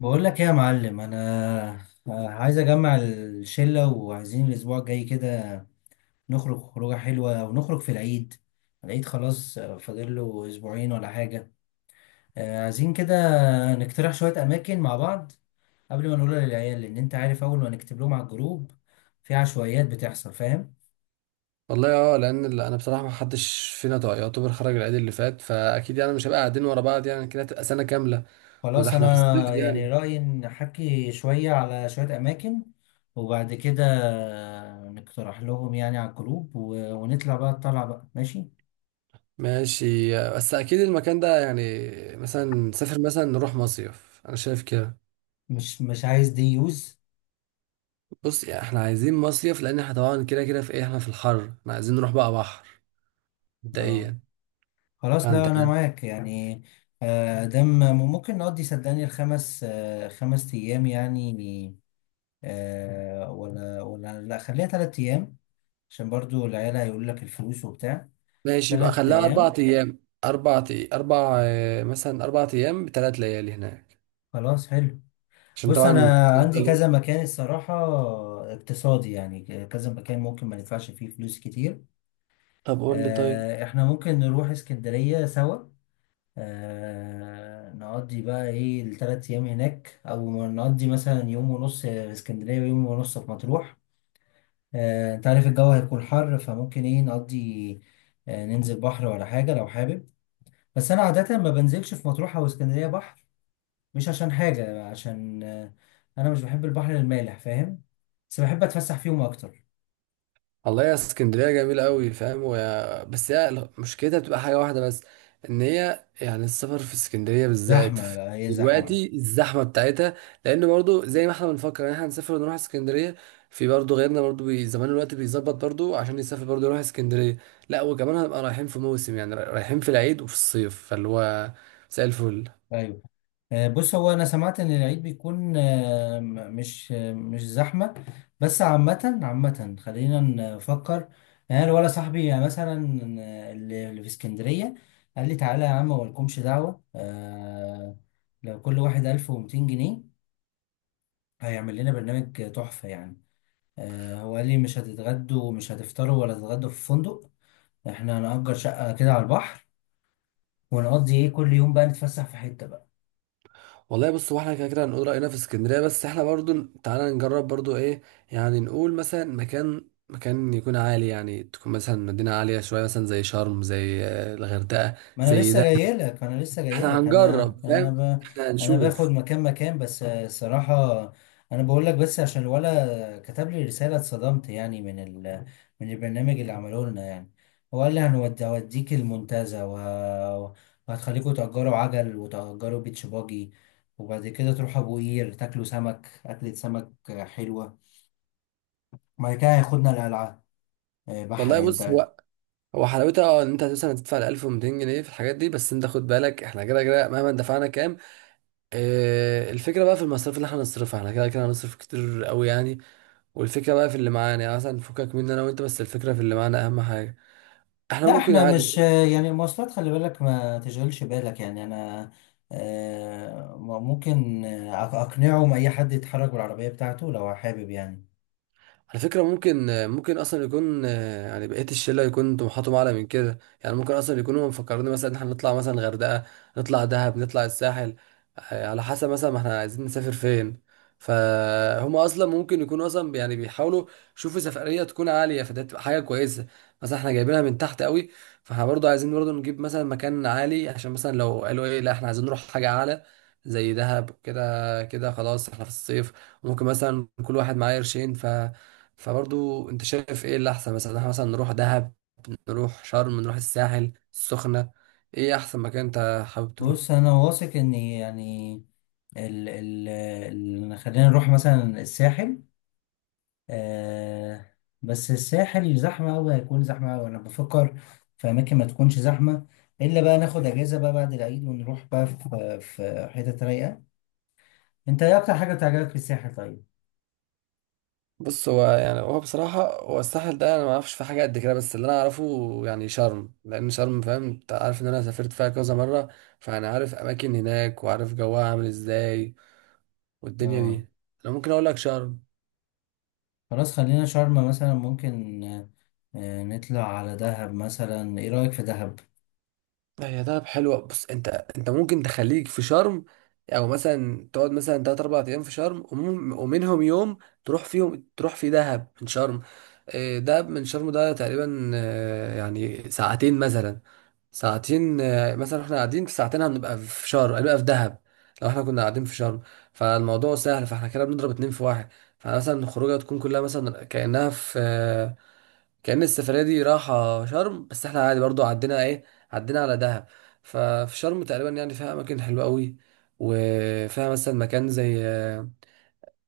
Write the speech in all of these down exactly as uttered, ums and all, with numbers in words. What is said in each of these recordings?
بقول لك ايه يا معلم، انا عايز اجمع الشله وعايزين الاسبوع الجاي كده نخرج خروجه حلوه ونخرج في العيد. العيد خلاص فاضل له اسبوعين ولا حاجه. آه، عايزين كده نقترح شويه اماكن مع بعض قبل ما نقولها للعيال، لان انت عارف اول ما نكتب لهم على الجروب في عشوائيات بتحصل، فاهم. والله، اه، لان ال- انا بصراحه ما حدش فينا طا- يعتبر خرج العيد اللي فات، فاكيد يعني مش هبقى قاعدين ورا بعض يعني كده، هتبقى سنه كامله. وده خلاص، احنا في الصيف انا يعني يعني. رايي نحكي شويه على شويه اماكن وبعد كده نقترح لهم يعني على الجروب و- ونطلع بقى الطلعه بقى، ماشي. ماشي، بس اكيد المكان ده يعني مثلا نسافر، مثلا نروح مصيف، انا شايف كده. مش مش عايز دي يوز. بص يعني احنا عايزين مصيف، لان احنا طبعا كده كده في ايه، احنا في الحر، احنا عايزين نروح بقى بحر اه، مبدئيا. خلاص، لا فانت، انا معاك يعني. آه، دم ممكن نقضي صدقني الخمس، آه، خمس ايام يعني. آه، ولا ولا لا، خليها تلات ايام، عشان برضو العيال هيقول لك الفلوس وبتاع. ماشي، يبقى تلات خليها اربع ايام. ايام اربع أي- اربع، آه، مثلا اربع ايام بثلاث ليالي هناك خلاص، حلو. عشان بص، طبعا. انا عندي كذا مكان الصراحة، اقتصادي يعني، كذا مكان ممكن ما ندفعش فيه فلوس كتير. طب قول لي طيب. آه، احنا ممكن نروح اسكندرية سوا، آه نقضي بقى ايه الثلاث ايام هناك، او نقضي مثلا يوم ونص في اسكندريه ويوم ونص في مطروح. آه انت عارف الجو هيكون حر، فممكن ايه نقضي، آه ننزل بحر ولا حاجه لو حابب. بس انا عاده ما بنزلش في مطروح او اسكندريه بحر، مش عشان حاجه، عشان آه انا مش بحب البحر المالح، فاهم. بس بحب اتفسح فيهم اكتر. والله يا اسكندريه جميله قوي فاهم، ويا... بس هي مشكلتها بتبقى حاجه واحده بس، ان هي يعني السفر في اسكندريه بالذات زحمه، في- لا هي زحمه. دلوقتي الزحمه بتاعتها، لان برضو زي ما احنا بنفكر ان احنا هنسافر ونروح اسكندريه، في برضو غيرنا برضو بي... زمان الوقت بيظبط برضو عشان يسافر برضو يروح اسكندريه. لا، وكمان هنبقى رايحين في موسم يعني، را- رايحين في العيد وفي الصيف، فاللو هو زي الفل. ايوه. آه، بص هو انا سمعت ان العيد بيكون، آه، م- مش آه، مش زحمه، بس عامه عامه خلينا نفكر، يعني أنا ولا صاحبي يعني مثلا، آه، اللي اللي في اسكندريه قال لي تعالى يا عم، مالكمش دعوه، آه، لو كل واحد ألف ومئتين جنيها هيعمل لنا برنامج تحفه يعني. آه، هو قال لي مش هتتغدوا، مش هتفطروا ولا تتغدوا في فندق، احنا هنأجر شقه كده على البحر ونقضي ايه كل يوم بقى نتفسح في حته بقى. والله بص، هو احنا كده كده هنقول رأينا في اسكندرية، بس احنا برضو تعالى نجرب برضو ايه، يعني نقول مثلا مكان مكان يكون عالي، يعني تكون مثلا مدينة عالية شوية، مثلا زي شرم، زي آه، الغردقة، ما انا زي لسه ده. جاي لك انا لسه جاي احنا لك انا هنجرب انا فاهم، ب... احنا انا باخد هنشوف. مكان مكان بس، آه، الصراحه انا بقول لك بس عشان الولا كتب لي رساله اتصدمت يعني من ال... من البرنامج اللي عملوه لنا يعني. هو قال لي هنودي- هوديك المنتزه وه... وهتخليكوا تأجروا عجل وتأجروا بيتش باجي، وبعد كده تروحوا ابو قير تاكلوا سمك، اكلة سمك آه، حلوه، وبعد كده هياخدنا القلعه، آه، والله بحري بص انت. هو، هو حلاوتها اه ان انت مثلا هتدفع ألف ومائتين جنيه في الحاجات دي، بس انت خد بالك احنا كده كده مهما دفعنا كام. اه، الفكرة بقى في المصاريف اللي احنا هنصرفها، احنا كده كده هنصرف كتير قوي يعني. والفكرة بقى في اللي معانا يعني، مثلا فكك مني انا وانت، بس الفكرة في اللي معانا اهم حاجة. احنا لا ممكن احنا مش عادي. يعني المواصلات، خلي بالك ما تشغلش بالك يعني، انا آه، ممكن آه، أق- اقنعه ان اي حد يتحرك بالعربية بتاعته لو حابب يعني. على فكرة، ممكن ممكن أصلا يكون آه، يعني بقية الشلة يكون طموحاتهم أعلى من كده، يعني ممكن أصلا يكونوا مفكرين مثلا إن إحنا نطلع مثلا غردقة، نطلع دهب، نطلع الساحل. آه، على حسب مثلا ما إحنا عايزين نسافر فين. فهم أصلا ممكن يكونوا أصلا بي- يعني بيحاولوا يشوفوا سفرية تكون عالية، فده تبقى حاجة كويسة. مثلا إحنا جايبينها من تحت قوي، فإحنا برضه عايزين برضه نجيب مثلا مكان عالي، عشان مثلا لو قالوا إيه لا إحنا عايزين نروح حاجة أعلى زي دهب. كده كده خلاص إحنا في الصيف، ممكن مثلا كل واحد معاه قرشين. ف فبرضو انت شايف ايه اللي احسن، مثلا احنا مثلا نروح دهب، نروح شرم، نروح الساحل، السخنة. ايه احسن مكان انت حابب تروح؟ بص انا واثق ان يعني ال ال ال خلينا نروح مثلا الساحل، آه. بس الساحل زحمة أوي، هيكون زحمة أوي، أنا بفكر في أماكن ما تكونش زحمة، إلا بقى ناخد أجازة بقى بعد العيد ونروح بقى في في حتة رايقة. أنت إيه أكتر حاجة بتعجبك في الساحل طيب؟ بص، هو يعني هو بصراحة، هو الساحل ده انا ما اعرفش في حاجة قد كده، بس اللي انا اعرفه يعني شرم، لان شرم فاهم انت عارف ان انا سافرت فيها كذا مرة، فانا عارف اماكن هناك وعارف جوها عامل ازاي والدنيا اه، دي. انا ممكن اقول لك شرم. خلاص خلينا شرم مثلا ممكن، آه، آه نطلع على دهب مثلا، ايه رأيك في دهب؟ لا، هي دهب حلوة، بص، انت انت ممكن تخليك في شرم، او مثلا تقعد مثلا تلات اربع ايام في شرم، ومم- ومنهم يوم تروح فيهم، تروح في دهب من شرم. اه، دهب من شرم ده تقريبا اه، يعني ساعتين مثلا. ساعتين اه، مثلا احنا قاعدين في ساعتين، هنبقى في شرم، هنبقى في دهب لو احنا كنا قاعدين في شرم. فالموضوع سهل، فاحنا كده بنضرب اتنين في واحد. فمثلا الخروجه تكون كلها مثلا كأنها في آه، كأن السفرية دي راحة شرم، بس احنا عادي برضو عدينا ايه، عدينا على دهب. ففي شرم تقريبا يعني فيها أماكن حلوة قوي، وفيها مثلا مكان زي آه،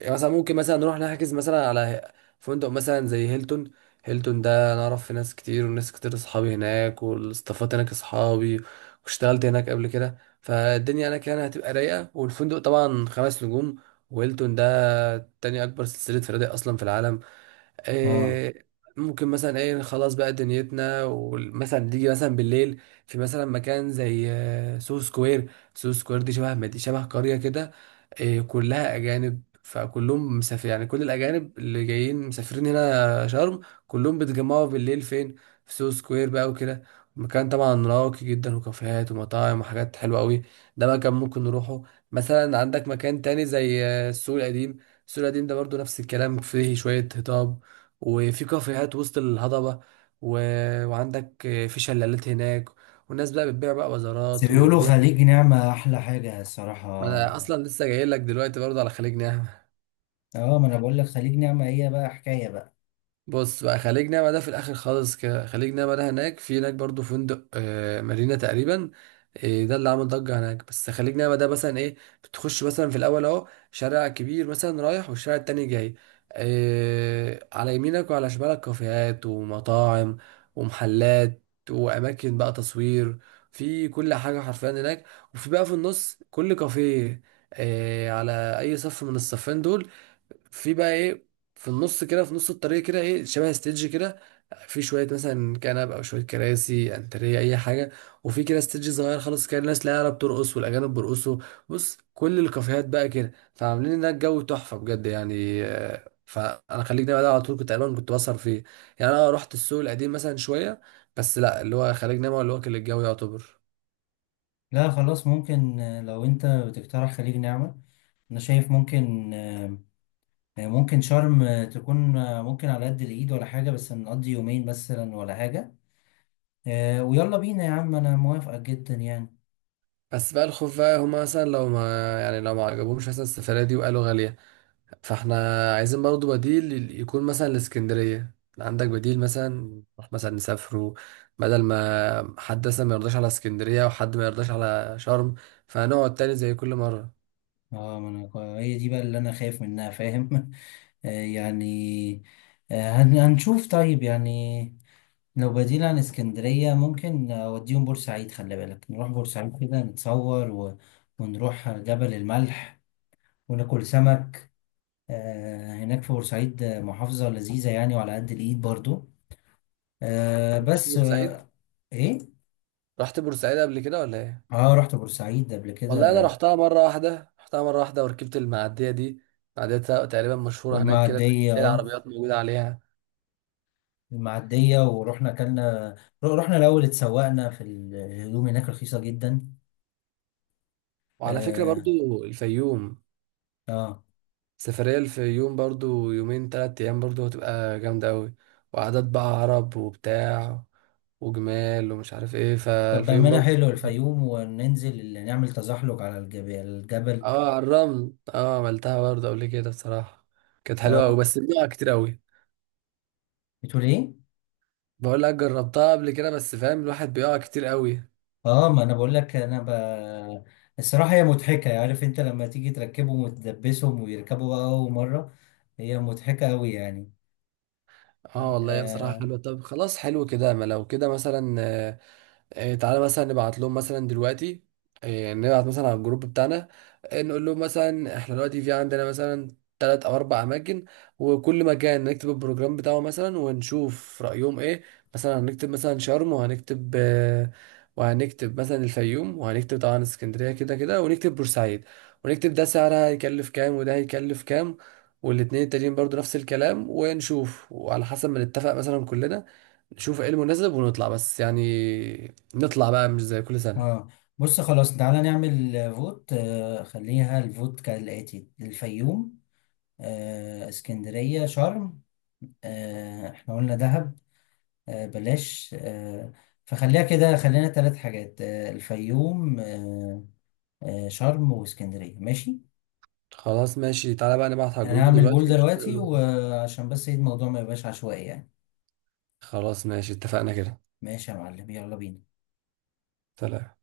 يعني مثلا ممكن مثلا نروح نحجز مثلا على فندق مثلا زي هيلتون. هيلتون ده أنا أعرف في ناس كتير، وناس كتير أصحابي هناك، والاستافات هناك أصحابي، واشتغلت هناك قبل كده، فالدنيا هناك يعني هتبقى رايقة، والفندق طبعا خمس نجوم، وهيلتون ده تاني أكبر سلسلة فنادق أصلا في العالم. اه إيه، ممكن مثلا ايه خلاص بقى دنيتنا، ومثلا تيجي مثلا بالليل، في مثلا مكان زي آه، سو سكوير. سو سكوير دي شبه مدي شبه قرية كده. إيه، كلها أجانب، فكلهم مسافر يعني، كل الأجانب اللي جايين مسافرين هنا شرم كلهم بيتجمعوا بالليل فين؟ في سو سكوير بقى وكده. مكان طبعا راقي جدا، وكافيهات ومطاعم وحاجات حلوة قوي، ده مكان ممكن نروحه. مثلا عندك مكان تاني زي آه، السوق القديم. السوق القديم ده برضو نفس الكلام، فيه شوية هضاب، وفي كافيهات وسط الهضبة، و... وعندك في شلالات هناك، والناس بقى بتبيع بقى بس وزارات بيقولوا وتبيع. خليج نعمة احلى حاجة ما الصراحة. انا اصلا لسه جاي لك دلوقتي برضه على خليج نعمة. اه ما انا بقول لك، خليج نعمة هي بقى حكاية بقى. بص بقى، خليج نعمة ده في الآخر خالص كده، خليج نعمة ده هناك، في هناك برضو فندق آه مارينا تقريبا، آه ده اللي عامل ضجة هناك. بس خليج نعمة ده مثلا إيه، بتخش مثلا في الأول أهو شارع كبير مثلا رايح، والشارع التاني جاي، آه على يمينك وعلى شمالك كافيهات ومطاعم ومحلات وأماكن بقى تصوير، في كل حاجة حرفيا هناك. وفي بقى في النص كل كافيه، آه على أي صف من الصفين دول في بقى ايه، في النص كده، في نص الطريق كده ايه شبه ستيدج كده، في شويه مثلا كنب او شويه كراسي انتريه اي حاجه، وفي كده ستيدج صغير خالص كده، الناس لا عرب بترقص والاجانب بيرقصوا. بص كل الكافيهات بقى كده، فعاملين هناك جو تحفه بجد يعني آه، فانا خليك دايما ده على طول كنت تقريبا كنت بسهر فيه. يعني انا رحت السوق القديم مثلا شويه، بس لا اللي هو خليج نعمة اللي هو كان الجو يعتبر. لا خلاص ممكن، آه، لو انت بتقترح خليج نعمة انا شايف ممكن، آه، آه، ممكن شرم آه، تكون آه، ممكن على قد الايد ولا حاجة، بس نقضي يومين مثلا ولا حاجة. آه، ويلا بينا يا عم، انا موافقة جدا يعني. بس بقى الخوف بقى هما مثلا لو ما، يعني لو ما عجبهمش مثلا السفرية دي وقالوا غالية، فاحنا عايزين برضه بديل، يكون مثلا لاسكندرية عندك بديل، مثلا نروح مثلا نسافروا، بدل ما حد مثلا ما يرضاش على اسكندرية وحد ما يرضاش على شرم، فهنقعد تاني زي كل مرة. اه ما انا هي دي بقى اللي انا خايف منها، فاهم. آه، يعني آه، هن- هنشوف طيب يعني. لو بديل عن اسكندرية ممكن أوديهم بورسعيد، خلي بالك نروح بورسعيد كده نتصور و... ونروح جبل الملح وناكل سمك آه، هناك في بورسعيد، آه، محافظة لذيذة يعني، وعلى قد الإيد برضو، آه، رحت بس بورسعيد؟ آه، إيه؟ رحت بورسعيد قبل كده ولا ايه؟ آه رحت بورسعيد قبل والله انا كده. رحتها مرة واحدة، رحتها مرة واحدة وركبت المعدية دي. معدية تقريبا مشهورة هناك كده، اللي والمعدية هي آه، العربيات موجودة عليها. المعدية، ورحنا أكلنا، رحنا الأول اتسوقنا في الهدوم هناك، رخيصة جدا. وعلى فكرة آه. برضو الفيوم، آه. سفرية الفيوم برضو يومين تلات أيام، برضو هتبقى جامدة أوي، وعادات بقى عرب وبتاع، وجمال ومش عارف ايه، طب فالفيوم بأمانة برضو. حلو الفيوم، وننزل اللي نعمل تزحلق على الجبل، الجبل. اه على الرمل، اه عملتها برضو قبل كده بصراحة، كانت حلوة أوي اه، بس بيقع كتير أوي. بتقول ايه؟ بقول لك جربتها قبل كده، بس فاهم الواحد بيقع كتير أوي. اه ما انا بقول لك انا ب... الصراحة هي مضحكة، عارف انت لما تيجي تركبهم وتدبسهم ويركبوا بقى اول مرة، هي مضحكة قوي يعني. اه والله، هي بصراحة آه. حلوة. طب خلاص، حلو كده، ما لو كده مثلا آه، آه، تعالى مثلا نبعت لهم مثلا دلوقتي، آه، يعني نبعت مثلا على الجروب بتاعنا، آه، نقول لهم مثلا احنا دلوقتي في عندنا مثلا تلات او اربع اماكن، وكل مكان نكتب البروجرام بتاعه مثلا، ونشوف رأيهم ايه. مثلا هنكتب مثلا شرم، وهنكتب آه، وهنكتب مثلا الفيوم، وهنكتب طبعا اسكندرية كده كده، ونكتب بورسعيد، ونكتب ده سعرها هيكلف كام وده هيكلف كام، والاتنين التانيين برضو نفس الكلام، ونشوف وعلى حسب ما نتفق مثلا كلنا، نشوف ايه المناسب، ونطلع بس يعني، نطلع بقى مش زي كل سنة. اه بص، خلاص تعالى نعمل آه، فوت. آه. خليها الفوت كالآتي، الفيوم آه. اسكندرية، شرم آه. احنا قلنا دهب آه، بلاش، آه، فخليها كده، خلينا ثلاث حاجات، آه، الفيوم آه، آه، شرم واسكندرية، ماشي. خلاص ماشي، تعالى بقى نبعت على انا الجروب هعمل بول دلوقتي ونشوف دلوقتي هيقولوا ايه. وعشان بس إيه، الموضوع ما يبقاش عشوائي يعني. خلاص ماشي، اتفقنا كده. ماشي يا معلم، يلا بينا. سلام.